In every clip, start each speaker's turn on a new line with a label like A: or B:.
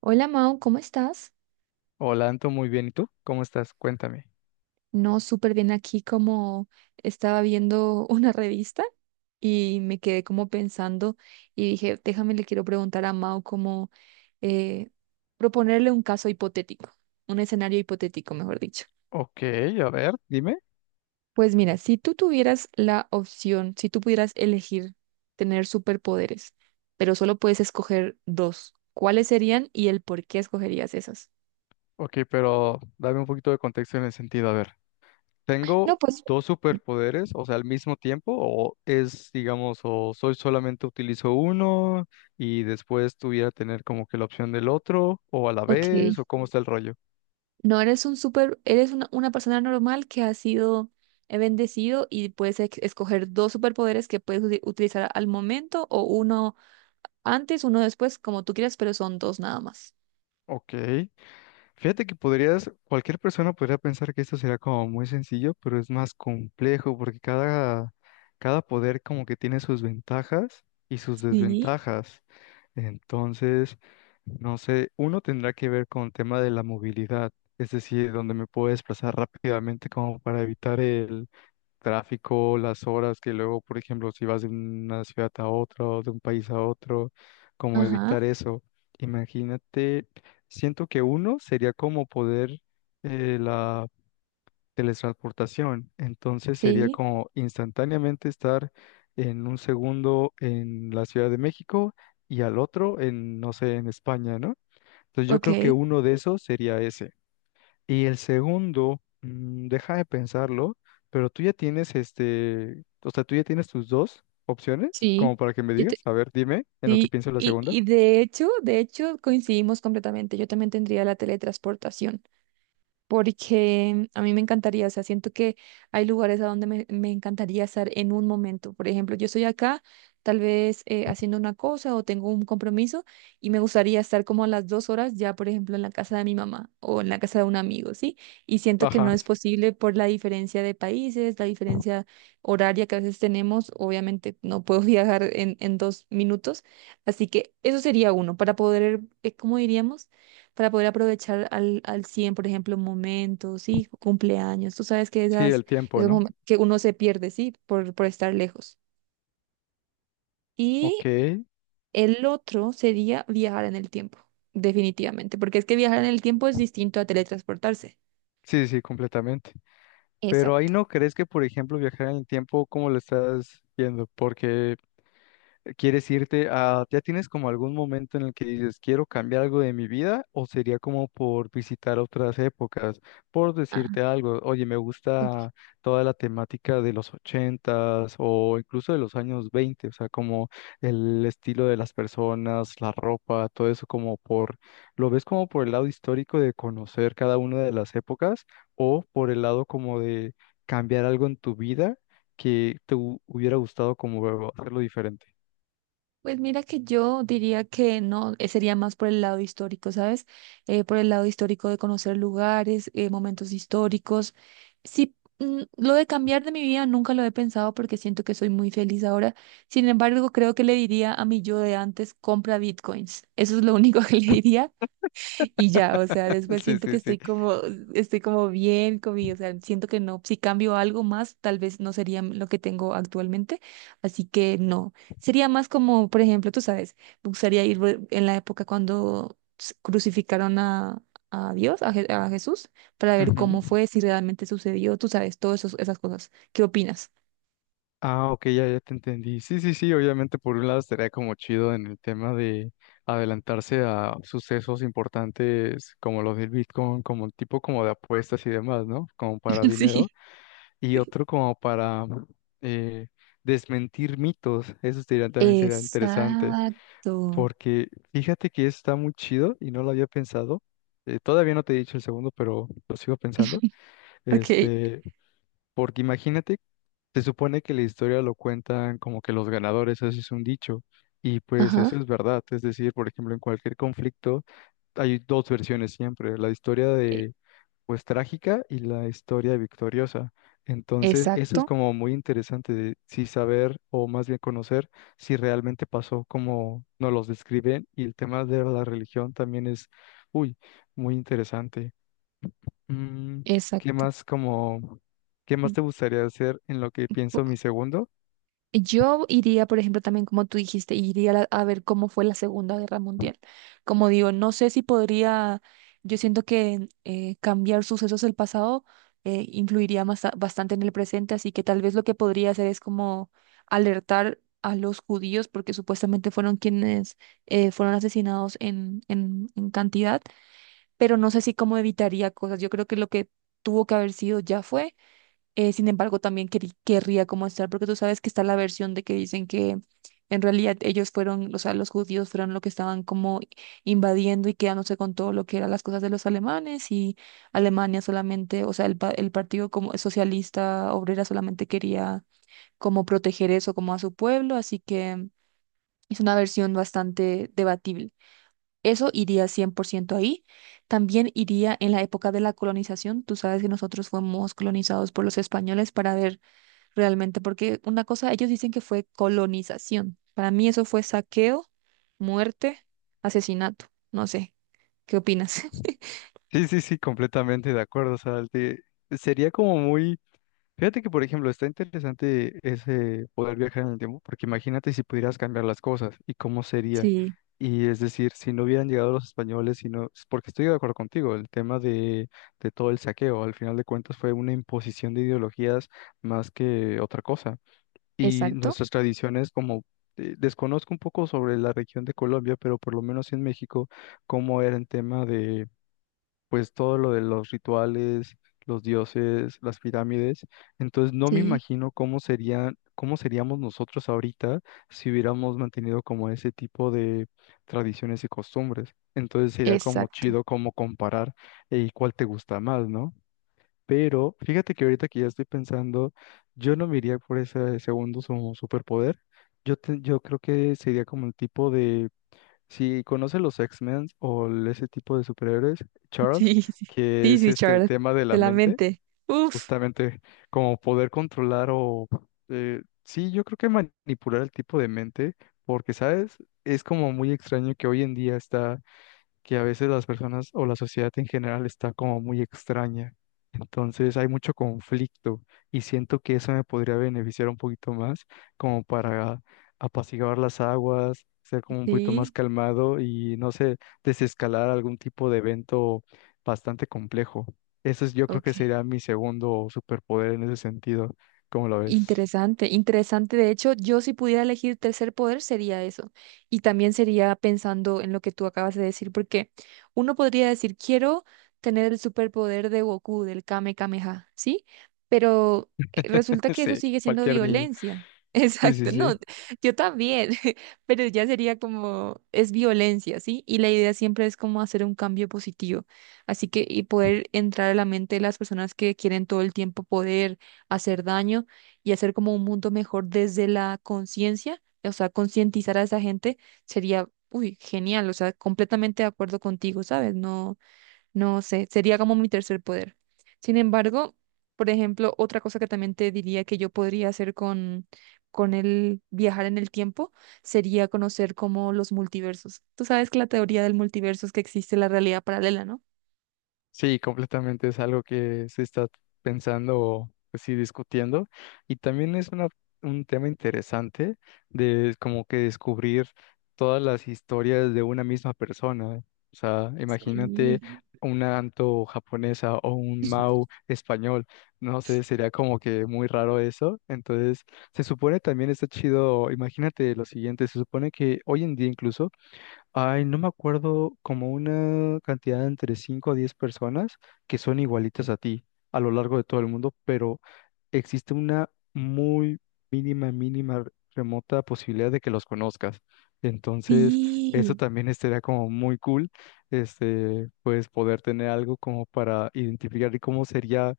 A: Hola Mau, ¿cómo estás?
B: Hola, Anto, muy bien. ¿Y tú? ¿Cómo estás? Cuéntame.
A: No, súper bien aquí como estaba viendo una revista y me quedé como pensando y dije, déjame, le quiero preguntar a Mau como eh, proponerle un caso hipotético, un escenario hipotético, mejor dicho.
B: Ok, a ver, dime.
A: Pues mira, si tú tuvieras la opción, si tú pudieras elegir tener superpoderes, pero solo puedes escoger dos, ¿cuáles serían y el por qué escogerías esas?
B: Ok, pero dame un poquito de contexto en el sentido. A ver,
A: No,
B: ¿tengo
A: pues,
B: dos superpoderes, o sea, al mismo tiempo? ¿O es, digamos, o soy solamente utilizo uno y después tuviera tener como que la opción del otro, o a la vez,
A: ok.
B: o cómo está el rollo?
A: No eres un super, eres una persona normal que ha sido bendecido y puedes escoger dos superpoderes que puedes utilizar al momento o uno antes, uno después, como tú quieras, pero son dos nada más.
B: Ok. Fíjate que podrías, cualquier persona podría pensar que esto será como muy sencillo, pero es más complejo porque cada poder como que tiene sus ventajas y sus
A: Sí,
B: desventajas. Entonces, no sé, uno tendrá que ver con el tema de la movilidad, es decir, donde me puedo desplazar rápidamente como para evitar tráfico, las horas que luego, por ejemplo, si vas de una ciudad a otra o de un país a otro, cómo
A: ajá,
B: evitar eso. Imagínate, siento que uno sería como poder la teletransportación, entonces sería
A: sí,
B: como instantáneamente estar en un segundo en la Ciudad de México y al otro en, no sé, en España, ¿no? Entonces yo creo que
A: ok,
B: uno de esos sería ese. Y el segundo, deja de pensarlo, pero tú ya tienes este, o sea, tú ya tienes tus dos opciones,
A: sí.
B: como para que me
A: Yo te-
B: digas, a ver, dime en lo que
A: sí.
B: pienso la
A: Y,
B: segunda.
A: y de hecho coincidimos completamente. Yo también tendría la teletransportación. Porque a mí me encantaría, o sea, siento que hay lugares a donde me encantaría estar en un momento. Por ejemplo, yo estoy acá, tal vez haciendo una cosa o tengo un compromiso y me gustaría estar como a las 2 horas ya, por ejemplo, en la casa de mi mamá o en la casa de un amigo, ¿sí? Y siento que
B: Ajá,
A: no es posible por la diferencia de países, la diferencia horaria que a veces tenemos. Obviamente, no puedo viajar en 2 minutos. Así que eso sería uno, para poder, ¿cómo diríamos? Para poder aprovechar al 100, por ejemplo, momentos, sí, cumpleaños. Tú sabes que
B: sí,
A: esas,
B: el tiempo,
A: esos
B: ¿no?
A: momentos que uno se pierde, sí, por estar lejos.
B: Ok,
A: Y el otro sería viajar en el tiempo, definitivamente, porque es que viajar en el tiempo es distinto a teletransportarse.
B: sí, sí, completamente. Pero ahí
A: Exacto.
B: no crees que, por ejemplo, viajar en el tiempo, ¿cómo lo estás viendo? Porque quieres irte a, ¿ya tienes como algún momento en el que dices, quiero cambiar algo de mi vida? ¿O sería como por visitar otras épocas? Por decirte algo, oye, me gusta toda la temática de los 80 o incluso de los años 20, o sea, como el estilo de las personas, la ropa, todo eso como por, ¿lo ves como por el lado histórico de conocer cada una de las épocas o por el lado como de cambiar algo en tu vida? Que te hubiera gustado como hacerlo diferente.
A: Pues mira que yo diría que no, sería más por el lado histórico, ¿sabes? Por el lado histórico de conocer lugares, momentos históricos. Sí, mm, lo de cambiar de mi vida nunca lo he pensado porque siento que soy muy feliz ahora. Sin embargo, creo que le diría a mi yo de antes, compra bitcoins. Eso es lo único que le diría y ya, o sea, después
B: Sí,
A: siento que
B: sí, sí.
A: estoy como bien conmigo, o sea, siento que no, si cambio algo más, tal vez no sería lo que tengo actualmente, así que no, sería más como, por ejemplo, tú sabes, me gustaría ir en la época cuando crucificaron a Dios, a, a Jesús, para ver
B: Ujú.
A: cómo fue, si realmente sucedió, tú sabes, todas esas cosas. ¿Qué opinas?
B: Ah, ok, ya, ya te entendí. Sí, sí, sí, obviamente por un lado estaría como chido en el tema de adelantarse a sucesos importantes como los del Bitcoin, como tipo como de apuestas y demás, ¿no? Como para
A: Sí.
B: dinero. Y
A: Sí.
B: otro como para eh, desmentir mitos, eso también sería interesante,
A: Exacto.
B: porque fíjate que está muy chido y no lo había pensado. Todavía no te he dicho el segundo, pero lo sigo pensando.
A: Ok.
B: Este, porque imagínate se supone que la historia lo cuentan como que los ganadores, eso es un dicho, y pues eso
A: Ajá.
B: es verdad, es decir, por ejemplo, en cualquier conflicto hay dos versiones siempre, la historia
A: E-
B: de pues trágica y la historia victoriosa. Entonces, eso es
A: Exacto,
B: como muy interesante de sí saber o más bien conocer si realmente pasó como nos los describen y el tema de la religión también es, uy, muy interesante. Mm, ¿Qué
A: exacto.
B: más como, qué más te gustaría hacer en lo que pienso mi segundo?
A: Yo iría, por ejemplo, también como tú dijiste, iría a, a ver cómo fue la Segunda Guerra Mundial. Como digo, no sé si podría, yo siento que cambiar sucesos del pasado influiría más, bastante en el presente, así que tal vez lo que podría hacer es como alertar a los judíos, porque supuestamente fueron quienes fueron asesinados en en cantidad, pero no sé si cómo evitaría cosas. Yo creo que lo que tuvo que haber sido ya fue sin embargo, también querría como estar, porque tú sabes que está la versión de que dicen que en realidad ellos fueron, o sea, los judíos fueron lo que estaban como invadiendo y quedándose con todo lo que eran las cosas de los alemanes y Alemania solamente, o sea, el, el partido como socialista obrera solamente quería como proteger eso como a su pueblo, así que es una versión bastante debatible. Eso iría 100% ahí. También iría en la época de la colonización. Tú sabes que nosotros fuimos colonizados por los españoles para ver realmente, porque una cosa, ellos dicen que fue colonización. Para mí eso fue saqueo, muerte, asesinato. No sé, ¿qué opinas?
B: Sí, sí, sí, completamente de acuerdo. O sea, sería como muy, fíjate que por ejemplo está interesante ese poder viajar en el tiempo, porque imagínate si pudieras cambiar las cosas y cómo sería.
A: Sí,
B: Y es decir, si no hubieran llegado los españoles, si no, porque estoy de acuerdo contigo, el tema de todo el saqueo, al final de cuentas fue una imposición de ideologías más que otra cosa. Y
A: exacto.
B: nuestras tradiciones como desconozco un poco sobre la región de Colombia, pero por lo menos en México, cómo era el tema de pues todo lo de los rituales, los dioses, las pirámides. Entonces no me
A: Sí,
B: imagino cómo serían, cómo seríamos nosotros ahorita si hubiéramos mantenido como ese tipo de tradiciones y costumbres. Entonces sería como
A: exacto.
B: chido como comparar y cuál te gusta más, ¿no? Pero fíjate que ahorita que ya estoy pensando, yo no me iría por ese segundo superpoder. Yo, yo creo que sería como el tipo de, si conoce los X-Men o ese tipo de superhéroes, Charles,
A: Sí, sí,
B: que
A: sí,
B: es
A: sí,
B: este el
A: Charles,
B: tema de
A: de
B: la
A: la
B: mente,
A: mente. Uf,
B: justamente como poder controlar o, sí, yo creo que manipular el tipo de mente, porque, ¿sabes? Es como muy extraño que hoy en día está que a veces las personas o la sociedad en general está como muy extraña. Entonces hay mucho conflicto y siento que eso me podría beneficiar un poquito más como para apaciguar las aguas, ser como un poquito más
A: sí,
B: calmado y no sé, desescalar algún tipo de evento bastante complejo. Eso es, yo creo
A: ok.
B: que sería mi segundo superpoder en ese sentido. ¿Cómo lo ves?
A: Interesante, interesante. De hecho, yo si pudiera elegir tercer poder sería eso. Y también sería pensando en lo que tú acabas de decir, porque uno podría decir, quiero tener el superpoder de Goku, del Kame Kameha, ¿sí? Pero resulta que eso
B: Sí,
A: sigue siendo
B: cualquier niño.
A: violencia.
B: Sí, sí,
A: Exacto,
B: sí.
A: no, yo también, pero ya sería como, es violencia, ¿sí? Y la idea siempre es como hacer un cambio positivo. Así que, y poder entrar a la mente de las personas que quieren todo el tiempo poder hacer daño y hacer como un mundo mejor desde la conciencia, o sea, concientizar a esa gente sería, uy, genial, o sea, completamente de acuerdo contigo, ¿sabes? No, no sé, sería como mi tercer poder. Sin embargo, por ejemplo, otra cosa que también te diría que yo podría hacer con el viajar en el tiempo sería conocer como los multiversos. Tú sabes que la teoría del multiverso es que existe la realidad paralela, ¿no?
B: Sí, completamente es algo que se está pensando o pues sí discutiendo y también es un tema interesante de como que descubrir todas las historias de una misma persona. O sea, imagínate
A: Sí.
B: una Anto japonesa o un Mau español, no sé, sería como que muy raro eso. Entonces, se supone también está chido, imagínate lo siguiente, se supone que hoy en día incluso ay, no me acuerdo, como una cantidad de entre 5 a 10 personas que son igualitas a ti a lo largo de todo el mundo, pero existe una muy mínima, remota posibilidad de que los conozcas. Entonces, eso
A: Sí.
B: también estaría como muy cool, este, pues poder tener algo como para identificar y cómo sería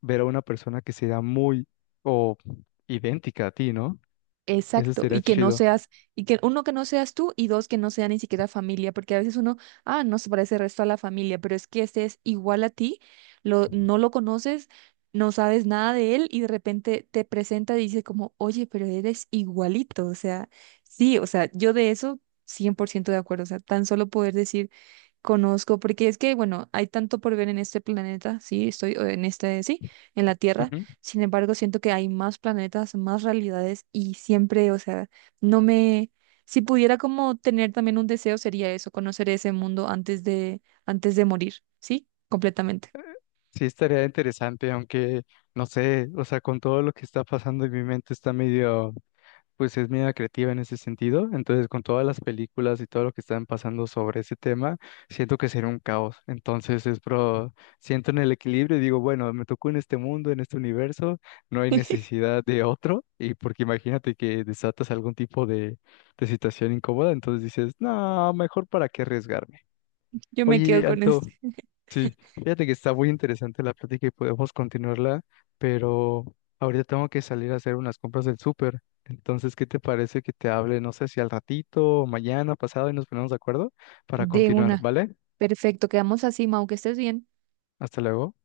B: ver a una persona que sea muy o idéntica a ti, ¿no? Eso
A: Exacto,
B: sería
A: y que no
B: chido.
A: seas, y que uno que no seas tú y dos que no sea ni siquiera familia, porque a veces uno, ah, no se parece el resto a la familia, pero es que este es igual a ti, lo, no lo conoces, no sabes nada de él y de repente te presenta y dice como, oye, pero eres igualito, o sea, sí, o sea, yo de eso 100% de acuerdo, o sea, tan solo poder decir Conozco, porque es que, bueno, hay tanto por ver en este planeta, sí, estoy o en este, sí, en la Tierra. Sin embargo, siento que hay más planetas, más realidades y siempre, o sea, no me, si pudiera como tener también un deseo sería eso, conocer ese mundo antes de morir, sí, completamente.
B: Sí, estaría interesante, aunque no sé, o sea, con todo lo que está pasando en mi mente está medio, pues es medio creativa en ese sentido. Entonces, con todas las películas y todo lo que están pasando sobre ese tema, siento que sería un caos. Entonces, es pro, siento en el equilibrio y digo, bueno, me tocó en este mundo, en este universo, no hay necesidad de otro. Y porque imagínate que desatas algún tipo de situación incómoda, entonces dices, no, mejor para qué arriesgarme.
A: Yo me quedo
B: Oye,
A: con este.
B: Anto. Fíjate que está muy interesante la plática y podemos continuarla, pero ahorita tengo que salir a hacer unas compras del súper. Entonces, ¿qué te parece que te hable, no sé si al ratito, o mañana, pasado, y nos ponemos de acuerdo para
A: De
B: continuar,
A: una.
B: ¿vale?
A: Perfecto, quedamos así, Mau, que estés bien.
B: Hasta luego.